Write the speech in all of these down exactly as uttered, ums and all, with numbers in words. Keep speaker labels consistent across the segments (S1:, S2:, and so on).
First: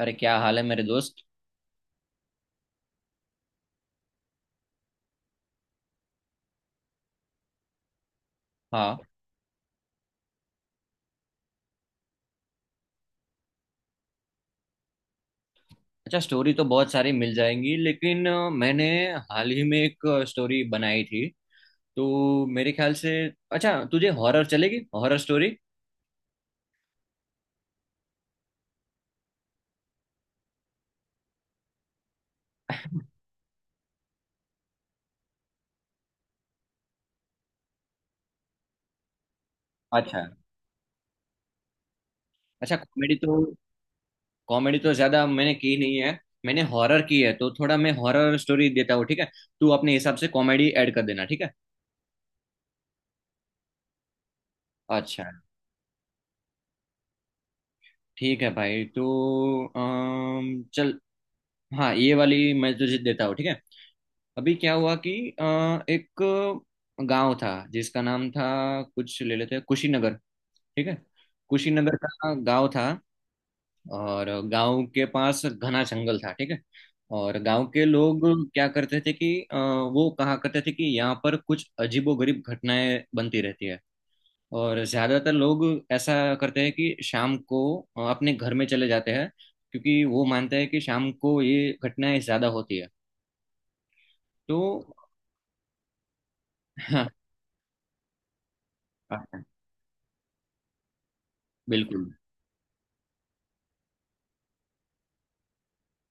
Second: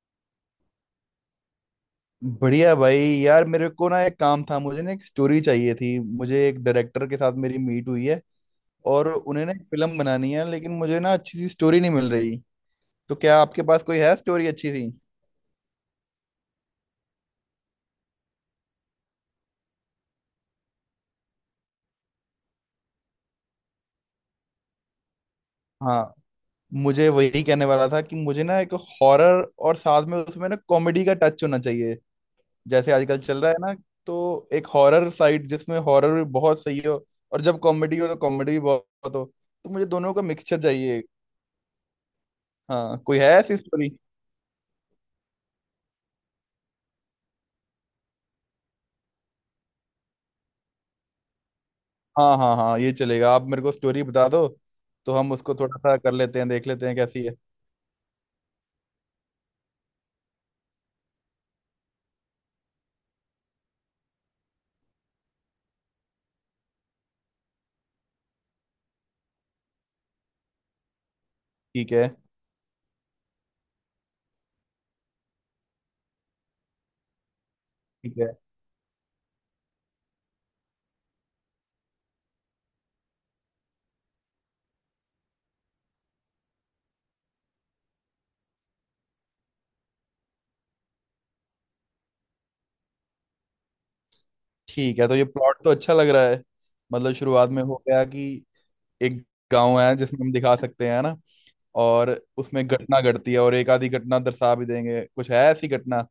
S1: अरे क्या हाल है मेरे दोस्त।
S2: बढ़िया भाई, यार मेरे को ना एक काम था। मुझे ना एक स्टोरी चाहिए थी। मुझे एक डायरेक्टर के साथ मेरी मीट हुई है,
S1: हाँ।
S2: और उन्हें ना एक फिल्म बनानी है, लेकिन मुझे ना अच्छी सी स्टोरी नहीं मिल रही। तो क्या आपके पास कोई है स्टोरी अच्छी सी?
S1: अच्छा, स्टोरी तो बहुत सारी मिल जाएंगी, लेकिन अ, मैंने हाल ही में एक स्टोरी बनाई थी, तो मेरे ख्याल से। अच्छा, तुझे हॉरर चलेगी? Horror story?
S2: हाँ, मुझे वही कहने वाला था कि मुझे ना एक हॉरर और साथ में उसमें ना कॉमेडी का टच होना चाहिए। जैसे आजकल चल रहा है ना। तो एक हॉरर साइड जिसमें हॉरर भी बहुत सही हो, और जब कॉमेडी हो तो कॉमेडी भी बहुत हो। तो मुझे दोनों का
S1: अच्छा।
S2: मिक्सचर चाहिए।
S1: अच्छा,
S2: हाँ,
S1: कॉमेडी
S2: कोई है
S1: तो
S2: ऐसी स्टोरी?
S1: कॉमेडी तो ज्यादा मैंने की नहीं है। मैंने हॉरर की है, तो थोड़ा मैं हॉरर स्टोरी देता हूँ, ठीक है? तू अपने हिसाब से कॉमेडी ऐड कर देना, ठीक है?
S2: हाँ हाँ हाँ, ये चलेगा। आप मेरे को स्टोरी बता दो। तो
S1: अच्छा।
S2: हम उसको थोड़ा सा कर लेते हैं, देख लेते हैं कैसी है।
S1: ठीक है भाई, तो अम, चल, हाँ ये वाली मैं तुझे देता हूँ, ठीक है? अभी क्या हुआ कि अ, एक गांव था जिसका नाम था, कुछ ले लेते हैं, कुशीनगर। ठीक है?
S2: ठीक
S1: कुशीनगर
S2: है।
S1: का गांव था, और गांव के पास घना जंगल था, ठीक है? और गांव के
S2: ठीक
S1: लोग
S2: है।
S1: क्या करते थे कि अ, वो कहा करते थे कि यहाँ पर कुछ अजीबोगरीब घटनाएं बनती रहती है। और ज्यादातर लोग ऐसा करते हैं कि शाम को अ, अपने घर में चले जाते हैं, क्योंकि वो मानते हैं कि शाम को ये घटनाएं ज्यादा होती है, तो।
S2: ठीक है, तो ये प्लॉट तो अच्छा लग रहा है।
S1: हाँ।
S2: मतलब शुरुआत में हो गया कि एक
S1: हाँ, हाँ,
S2: गांव है जिसमें हम दिखा सकते हैं ना।
S1: बिल्कुल।
S2: और उसमें घटना घटती है, और एक आधी घटना दर्शा भी देंगे, कुछ है ऐसी घटना।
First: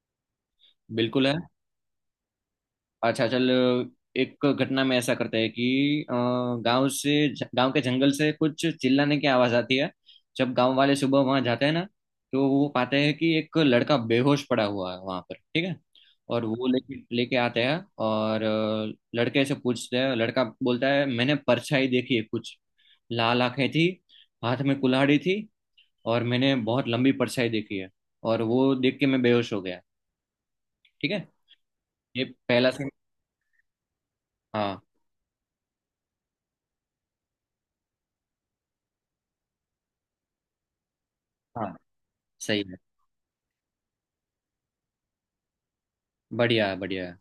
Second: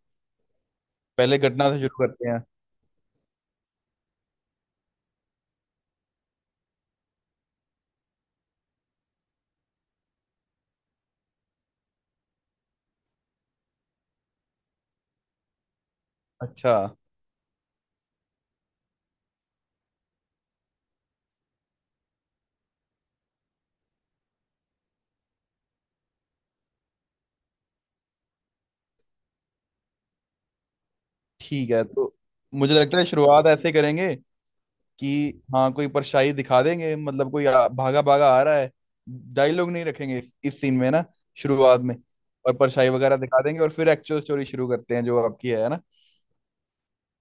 S1: बिल्कुल है।
S2: पहले घटना से शुरू करते हैं।
S1: अच्छा चल, एक घटना में ऐसा करते हैं कि अ, गांव से गांव के जंगल से कुछ चिल्लाने की आवाज आती है। जब गांव वाले सुबह वहां जाते हैं ना, तो वो पाते हैं कि एक लड़का बेहोश पड़ा हुआ है वहां पर, ठीक है? और वो
S2: अच्छा।
S1: लेके लेके आते हैं, और अ, लड़के से पूछते हैं। लड़का बोलता है, मैंने परछाई देखी है कुछ, लाल आंखें थी, हाथ में कुल्हाड़ी थी, और मैंने बहुत लंबी परछाई देखी है, और वो देख के मैं बेहोश हो गया। ठीक है?
S2: ठीक है, तो
S1: ये पहला
S2: मुझे
S1: सीन।
S2: लगता है शुरुआत ऐसे करेंगे
S1: हाँ।
S2: कि हाँ कोई परछाई दिखा देंगे, मतलब कोई आ, भागा भागा आ रहा है। डायलॉग नहीं रखेंगे इस, इस सीन में ना,
S1: हाँ,
S2: शुरुआत में। और
S1: सही है।
S2: परछाई वगैरह दिखा देंगे, और फिर एक्चुअल स्टोरी शुरू करते हैं जो आपकी है ना।
S1: बढ़िया है, बढ़िया है।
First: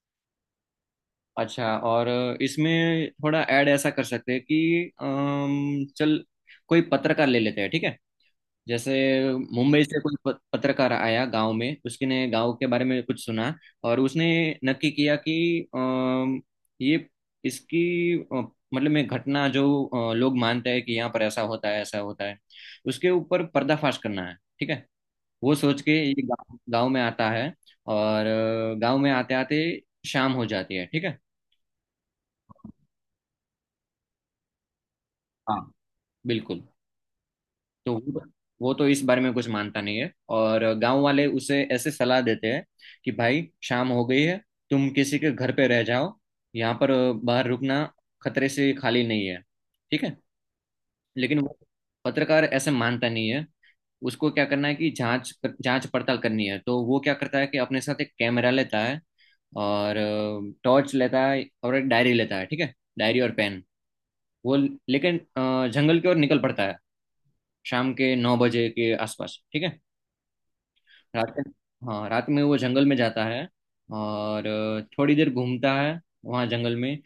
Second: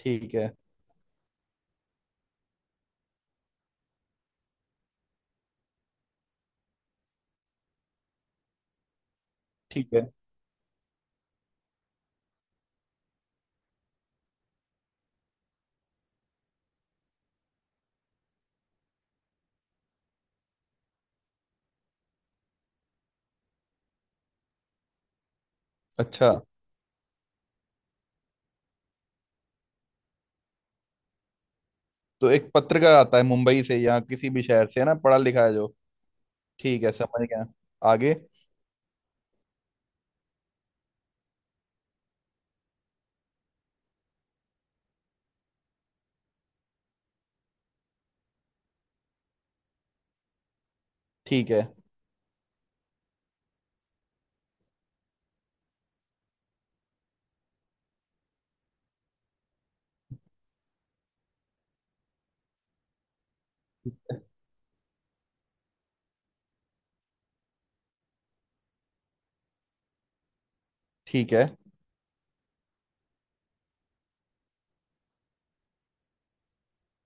S2: ठीक है।
S1: अच्छा, और इसमें थोड़ा ऐड ऐसा कर सकते हैं कि अम, चल, कोई पत्रकार ले लेते हैं, ठीक है? जैसे मुंबई
S2: ठीक
S1: से
S2: है।
S1: कोई प- पत्रकार आया गांव में, उसने गांव के बारे में कुछ सुना। और उसने नक्की किया कि अम, ये इसकी अ, मतलब में घटना जो, अ, लोग मानते हैं कि यहाँ पर ऐसा होता है ऐसा होता है, उसके ऊपर पर्दाफाश करना है, ठीक है? वो सोच के ये
S2: अच्छा,
S1: गांव गांव में आता है। और गांव में आते आते शाम हो जाती है, ठीक है?
S2: तो एक पत्रकार आता है मुंबई से या किसी भी शहर से, है ना, पढ़ा लिखा है
S1: हाँ,
S2: जो।
S1: बिल्कुल।
S2: ठीक है, समझ गया।
S1: तो
S2: आगे।
S1: वो वो तो इस बारे में कुछ मानता नहीं है, और गांव वाले उसे ऐसे सलाह देते हैं कि भाई, शाम हो गई है, तुम किसी के घर पे रह जाओ, यहाँ पर बाहर रुकना खतरे से खाली नहीं है, ठीक है? लेकिन
S2: ठीक
S1: वो
S2: है।
S1: पत्रकार ऐसे मानता नहीं है। उसको क्या करना है कि जांच जांच पड़ताल करनी है। तो वो क्या करता है कि अपने साथ एक कैमरा लेता है, और टॉर्च लेता है, और एक डायरी लेता है, ठीक है? डायरी और पेन वो लेकिन, अ, जंगल की ओर निकल पड़ता है, शाम के नौ बजे के आसपास, ठीक है?
S2: ठीक
S1: रात
S2: है।
S1: के। हाँ, रात में वो जंगल में जाता है, और अ, थोड़ी देर घूमता है वहाँ जंगल में।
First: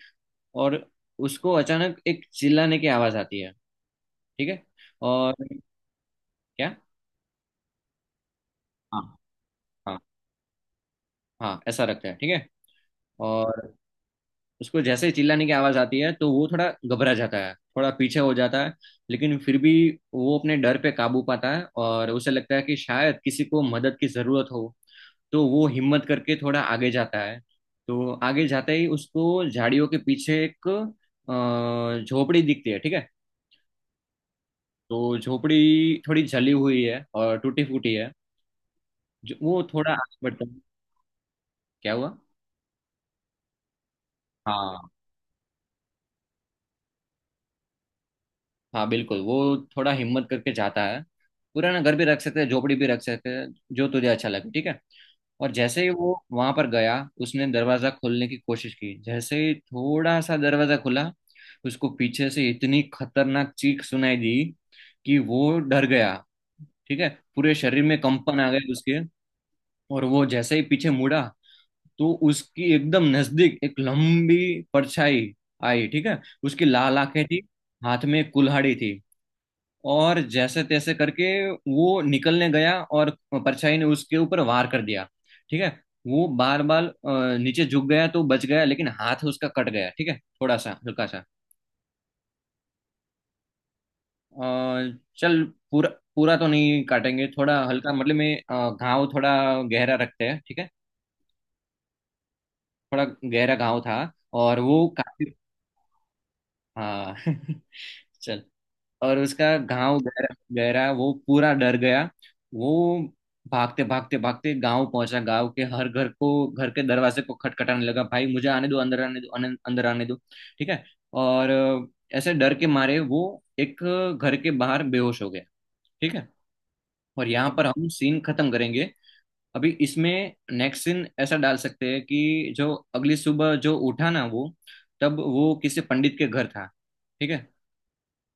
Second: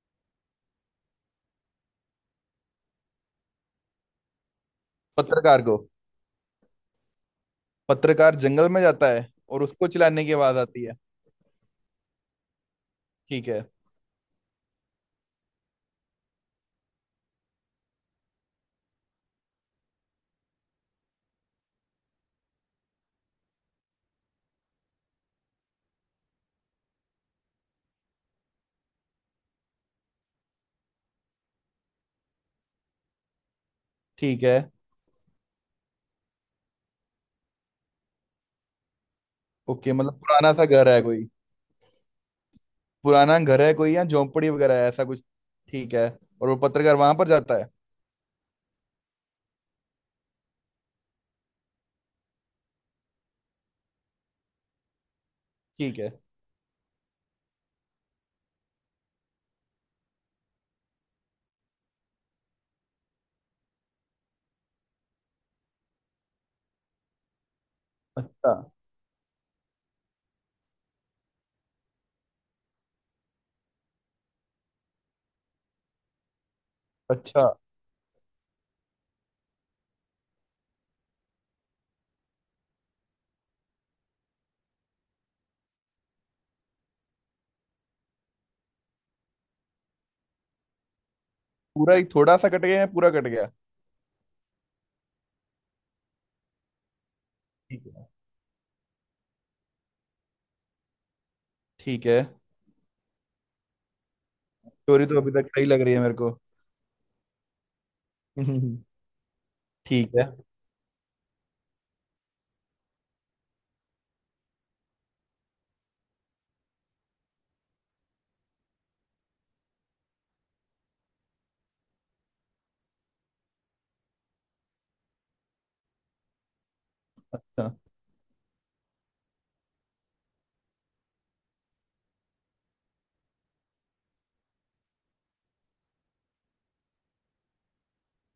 S1: और उसको अचानक एक चिल्लाने की आवाज़ आती है, ठीक है? और।
S2: पत्रकार को
S1: क्या?
S2: पत्रकार जंगल में
S1: हाँ,
S2: जाता है और उसको
S1: हाँ,
S2: चिल्लाने की आवाज आती है।
S1: हाँ, ऐसा रखता है, ठीक है?
S2: ठीक है।
S1: और उसको जैसे ही चिल्लाने की आवाज आती है, तो वो थोड़ा घबरा जाता है, थोड़ा पीछे हो जाता है। लेकिन फिर भी वो अपने डर पे काबू पाता है, और उसे लगता है कि शायद किसी को मदद की जरूरत हो। तो वो हिम्मत करके थोड़ा आगे जाता है। तो आगे जाते ही उसको झाड़ियों के पीछे एक अ, झोपड़ी दिखती है, ठीक है?
S2: ठीक है।
S1: तो झोपड़ी थोड़ी जली हुई है और टूटी फूटी है। जो वो थोड़ा
S2: ओके,
S1: आगे
S2: मतलब
S1: बढ़ता
S2: पुराना
S1: है।
S2: सा घर है कोई।
S1: क्या हुआ?
S2: पुराना घर है कोई, या झोंपड़ी वगैरह है
S1: हाँ,
S2: ऐसा कुछ? ठीक है। और वो पत्रकार वहां पर जाता है।
S1: हाँ बिल्कुल, वो थोड़ा हिम्मत करके जाता है। पुराना घर भी रख सकते हैं, झोपड़ी भी रख सकते हैं, जो तुझे अच्छा लगे, ठीक है? और जैसे ही
S2: ठीक है।
S1: वो वहां पर गया, उसने दरवाजा खोलने की कोशिश की। जैसे ही थोड़ा सा दरवाजा खुला, उसको पीछे से इतनी खतरनाक चीख सुनाई दी कि वो डर गया, ठीक है? पूरे शरीर में कंपन आ
S2: अच्छा।
S1: गए उसके। और वो जैसे ही पीछे मुड़ा, तो उसकी एकदम नजदीक एक लंबी परछाई आई, ठीक है? उसकी लाल आंखें थी,
S2: अच्छा।
S1: हाथ में एक कुल्हाड़ी थी। और जैसे तैसे करके वो निकलने गया, और परछाई ने उसके ऊपर वार कर दिया, ठीक है? वो बार बार अ, नीचे झुक गया तो बच गया, लेकिन हाथ उसका कट गया, ठीक है? थोड़ा सा, हल्का सा।
S2: पूरा ही थोड़ा सा कट गया, या पूरा कट गया?
S1: अ, चल, पूरा, पूरा तो नहीं काटेंगे, थोड़ा
S2: ठीक
S1: हल्का,
S2: है।
S1: मतलब में अ, घाव थोड़ा गहरा रखते हैं, ठीक है?
S2: ठीक है।
S1: थोड़ा गहरा घाव था। और वो
S2: स्टोरी तो अभी
S1: काफी।
S2: तक सही लग रही है मेरे को।
S1: हाँ चल, और उसका घाव
S2: ठीक है।
S1: गहरा गहरा, वो पूरा डर गया। वो भागते भागते भागते गांव पहुंचा, गांव के हर घर को, घर के दरवाजे को खटखटाने लगा, भाई मुझे आने दो, अंदर आने दो, अन- अंदर आने दो, ठीक है? और अ, ऐसे डर के मारे वो एक घर के बाहर बेहोश हो गया, ठीक है? और यहाँ पर
S2: अच्छा।
S1: हम सीन खत्म करेंगे। अभी इसमें नेक्स्ट सीन ऐसा डाल सकते हैं कि जो अगली सुबह जो उठा ना वो, तब वो किसी पंडित के घर था, ठीक है?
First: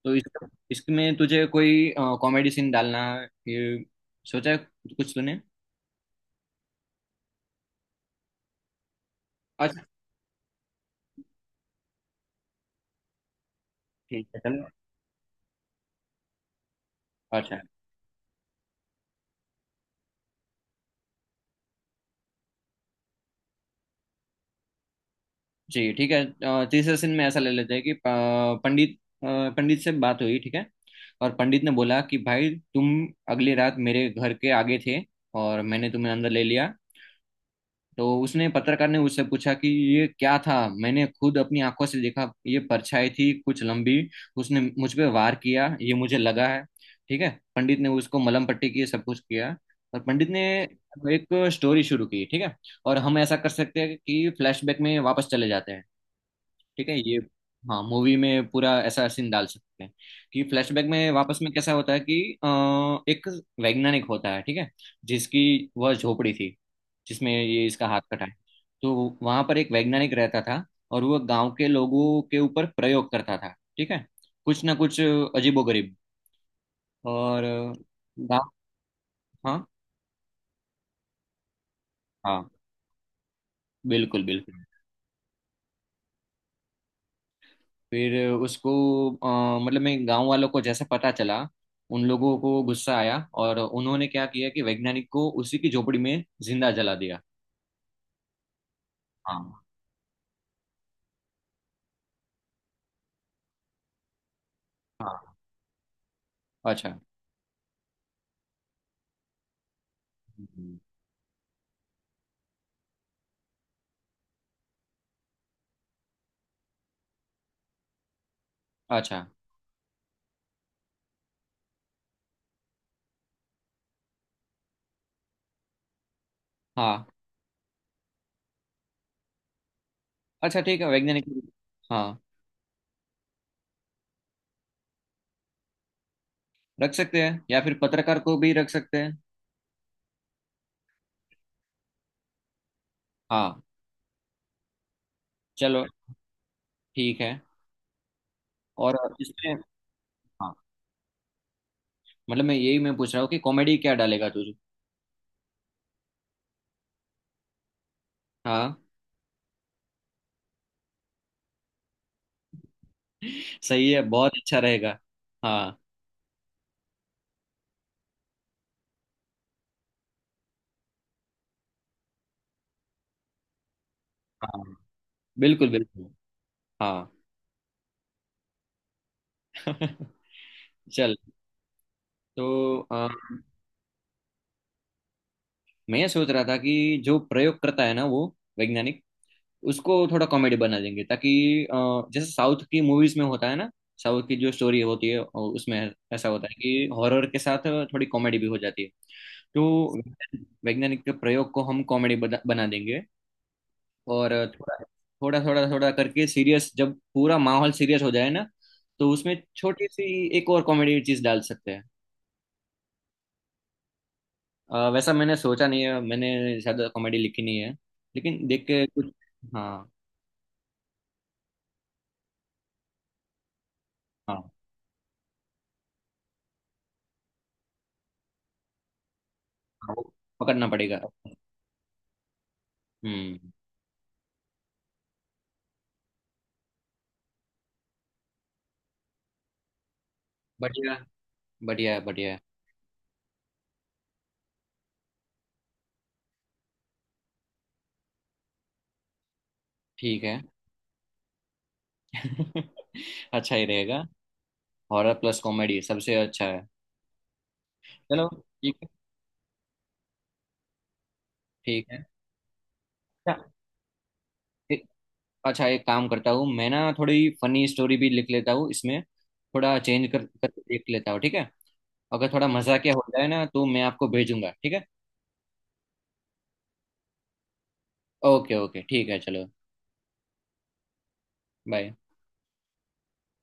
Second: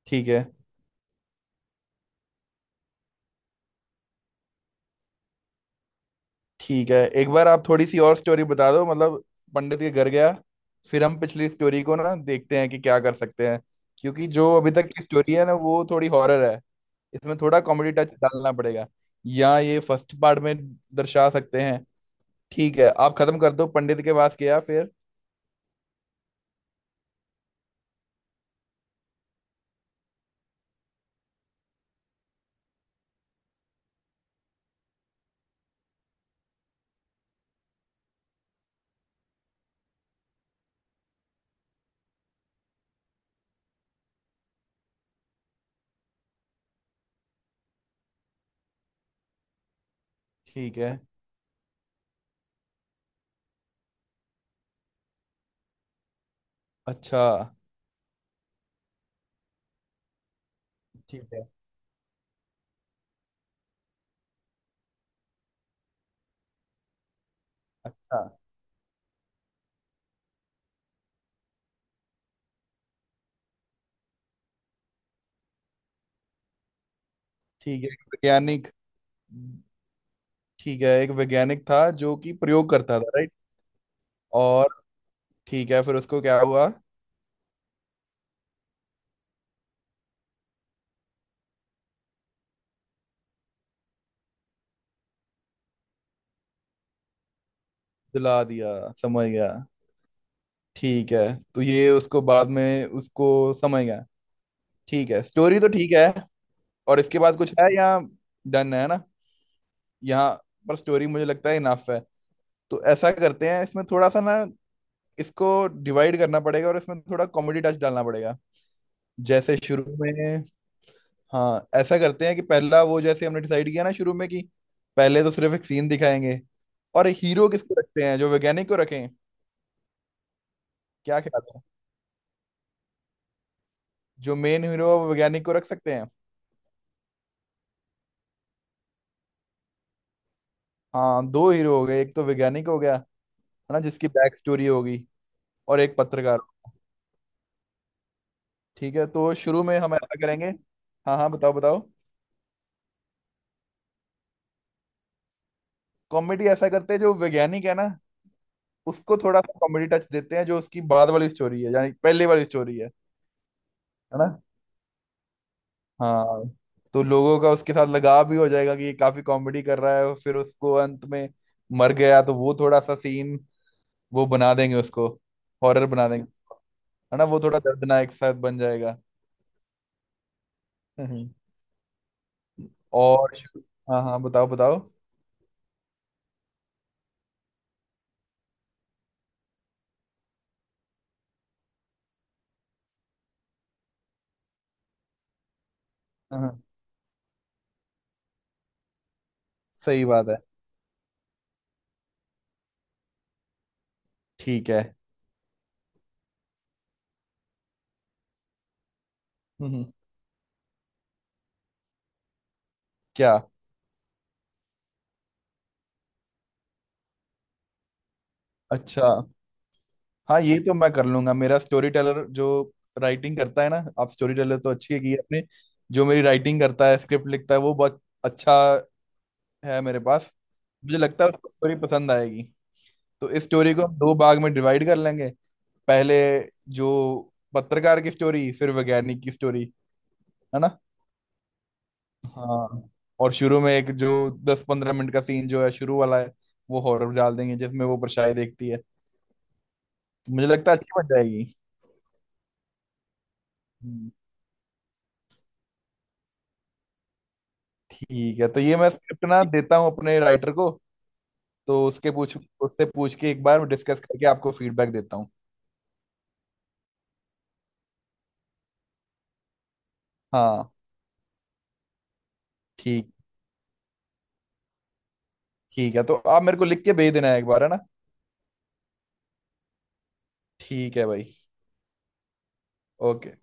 S1: तो इस
S2: ठीक है।
S1: इसमें तुझे कोई कॉमेडी सीन डालना, ये सोचा है कुछ तूने?
S2: ठीक है, एक बार आप थोड़ी सी और स्टोरी बता दो, मतलब पंडित
S1: अच्छा।
S2: के घर गया फिर। हम पिछली स्टोरी को ना देखते हैं कि क्या कर सकते हैं। क्योंकि
S1: ठीक है
S2: जो
S1: चलो।
S2: अभी तक की स्टोरी है ना, वो थोड़ी हॉरर है। इसमें
S1: अच्छा।
S2: थोड़ा कॉमेडी टच डालना पड़ेगा। या ये फर्स्ट पार्ट में दर्शा सकते हैं। ठीक है, आप खत्म कर दो, पंडित के पास गया फिर।
S1: जी ठीक है। अ, तीसरे सीन में ऐसा ले लेते हैं कि अ, पंडित अ, पंडित से बात हुई, ठीक है? और पंडित ने बोला कि भाई, तुम अगली रात मेरे घर के आगे थे, और मैंने तुम्हें अंदर ले लिया। तो उसने पत्रकार ने उससे पूछा कि ये क्या था, मैंने खुद अपनी आंखों से देखा, ये परछाई थी कुछ लंबी, उसने मुझ पे वार किया, ये मुझे लगा है, ठीक है? पंडित ने उसको मलहम पट्टी की, सब कुछ किया। और पंडित ने
S2: ठीक है।
S1: एक स्टोरी शुरू की, ठीक है? और हम ऐसा कर सकते हैं कि फ्लैशबैक में वापस चले जाते हैं, ठीक है? ये,
S2: अच्छा।
S1: हाँ, मूवी में पूरा ऐसा सीन डाल सकते हैं कि फ्लैशबैक में
S2: ठीक
S1: वापस
S2: है।
S1: में कैसा होता है कि अ, एक वैज्ञानिक होता है, ठीक है? जिसकी वह झोपड़ी थी जिसमें ये इसका हाथ
S2: अच्छा।
S1: कटा है। तो वहां पर एक वैज्ञानिक रहता था, और वह गांव के लोगों के ऊपर प्रयोग करता था, ठीक है? कुछ ना कुछ अजीबोगरीब। और अ,
S2: ठीक है, एक
S1: गाँव।
S2: वैज्ञानिक।
S1: हाँ,
S2: ठीक है, एक वैज्ञानिक था जो कि
S1: हाँ,
S2: प्रयोग करता था, राइट।
S1: बिल्कुल बिल्कुल।
S2: और ठीक है, फिर उसको क्या हुआ?
S1: फिर उसको, अ, मतलब मैं, गांव वालों को जैसे पता चला, उन लोगों को गुस्सा आया, और उन्होंने क्या किया कि वैज्ञानिक को उसी की झोपड़ी में जिंदा जला दिया।
S2: जला दिया, समझ गया।
S1: हाँ।
S2: ठीक है। तो ये उसको बाद में उसको समझ गया। ठीक है,
S1: हाँ।
S2: स्टोरी तो ठीक है।
S1: अच्छा।
S2: और इसके बाद कुछ है, या डन है ना यहाँ पर?
S1: हम्म,
S2: स्टोरी मुझे लगता है इनफ है। तो ऐसा करते हैं, इसमें थोड़ा सा ना इसको डिवाइड करना पड़ेगा, और इसमें थोड़ा कॉमेडी टच डालना पड़ेगा।
S1: अच्छा।
S2: जैसे शुरू में, हाँ ऐसा करते हैं कि पहला वो जैसे हमने डिसाइड किया ना, शुरू में कि पहले तो सिर्फ एक सीन दिखाएंगे।
S1: हाँ।
S2: और हीरो किसको रखते हैं? जो वैज्ञानिक को रखें,
S1: अच्छा, ठीक है,
S2: क्या
S1: वैज्ञानिक।
S2: ख्याल है?
S1: हाँ,
S2: जो मेन हीरो है वो वैज्ञानिक को रख सकते हैं।
S1: रख सकते हैं, या फिर पत्रकार को भी रख सकते हैं।
S2: हाँ, दो हीरो हो गए, एक तो वैज्ञानिक हो गया है
S1: हाँ।
S2: ना, जिसकी बैक स्टोरी होगी, और
S1: चलो,
S2: एक पत्रकार।
S1: ठीक है।
S2: ठीक
S1: और
S2: है, तो
S1: इसमें,
S2: शुरू में हम ऐसा करेंगे।
S1: हाँ,
S2: हाँ हाँ, बताओ बताओ।
S1: मतलब मैं यही मैं पूछ रहा हूँ कि कॉमेडी क्या डालेगा तू।
S2: कॉमेडी ऐसा करते हैं, जो वैज्ञानिक है ना
S1: हाँ
S2: उसको थोड़ा सा कॉमेडी टच देते हैं, जो उसकी बाद वाली स्टोरी है यानी पहले वाली स्टोरी है।
S1: सही है,
S2: है ना?
S1: बहुत अच्छा रहेगा। हाँ।
S2: हाँ। तो लोगों का उसके साथ लगाव भी हो जाएगा कि ये काफी कॉमेडी कर रहा है, और फिर उसको अंत में मर गया तो वो थोड़ा सा सीन वो बना
S1: हाँ,
S2: देंगे, उसको
S1: बिल्कुल
S2: हॉरर
S1: बिल्कुल।
S2: बना देंगे,
S1: हाँ
S2: है ना, वो थोड़ा दर्दनाक साथ बन जाएगा।
S1: चल,
S2: हम्म।
S1: तो अ,
S2: और शु- हाँ हाँ, बताओ बताओ।
S1: मैं ये सोच रहा था कि जो प्रयोग करता है ना वो वैज्ञानिक, उसको थोड़ा कॉमेडी बना देंगे, ताकि अ, जैसे साउथ की मूवीज में होता है ना, साउथ की जो स्टोरी होती है अ, उसमें ऐसा होता
S2: हाँ,
S1: है कि हॉरर के साथ थोड़ी कॉमेडी भी हो जाती है, तो
S2: सही बात है।
S1: वैज्ञानिक के प्रयोग को हम कॉमेडी बना बना देंगे। और
S2: ठीक है।
S1: थोड़ा थोड़ा थोड़ा थोड़ा करके सीरियस, जब पूरा माहौल सीरियस हो जाए ना, तो उसमें
S2: हम्म।
S1: छोटी सी एक और कॉमेडी चीज डाल सकते हैं।
S2: क्या?
S1: अ, वैसा मैंने सोचा नहीं है, मैंने शायद कॉमेडी लिखी नहीं है, लेकिन देख के
S2: अच्छा।
S1: कुछ। हाँ।
S2: हाँ, ये तो मैं कर लूंगा। मेरा स्टोरी टेलर जो राइटिंग करता है ना, आप स्टोरी
S1: हाँ,
S2: टेलर तो अच्छी है की आपने, जो मेरी राइटिंग करता है, स्क्रिप्ट लिखता है, वो बहुत अच्छा है
S1: हाँ,
S2: मेरे
S1: वो
S2: पास।
S1: पकड़ना
S2: मुझे
S1: पड़ेगा।
S2: लगता है उसको स्टोरी पसंद आएगी। तो इस
S1: हम्म
S2: स्टोरी को हम दो भाग में डिवाइड कर लेंगे, पहले जो पत्रकार की स्टोरी, फिर वैज्ञानिक की स्टोरी, है ना?
S1: बढ़िया, बढ़िया, बढ़िया।
S2: हाँ। और शुरू में एक जो दस पंद्रह मिनट का सीन जो है शुरू वाला है, वो हॉरर डाल देंगे जिसमें वो परछाई देखती है।
S1: ठीक
S2: तो
S1: है
S2: मुझे लगता है अच्छी बन जाएगी।
S1: अच्छा ही रहेगा।
S2: हम्म,
S1: हॉरर प्लस कॉमेडी सबसे अच्छा है। चलो
S2: ठीक है, तो
S1: ठीक
S2: ये
S1: है।
S2: मैं स्क्रिप्ट ना देता हूँ अपने राइटर को। तो
S1: ठीक है।
S2: उसके पूछ उससे पूछ के
S1: अच्छा।
S2: एक बार डिस्कस करके आपको
S1: एक
S2: फीडबैक देता हूँ।
S1: अच्छा, एक काम करता हूँ, मैं ना थोड़ी फनी स्टोरी भी लिख लेता हूँ इसमें, थोड़ा चेंज कर कर
S2: हाँ,
S1: देख लेता हूँ, ठीक है? अगर थोड़ा मजाकिया हो
S2: ठीक।
S1: जाए ना, तो मैं आपको भेजूंगा, ठीक है?
S2: ठीक है, तो आप मेरे को लिख के भेज देना है, एक बार, है ना?
S1: ओके, ओके, ठीक है, चलो।
S2: ठीक है भाई।
S1: बाय।
S2: ओके।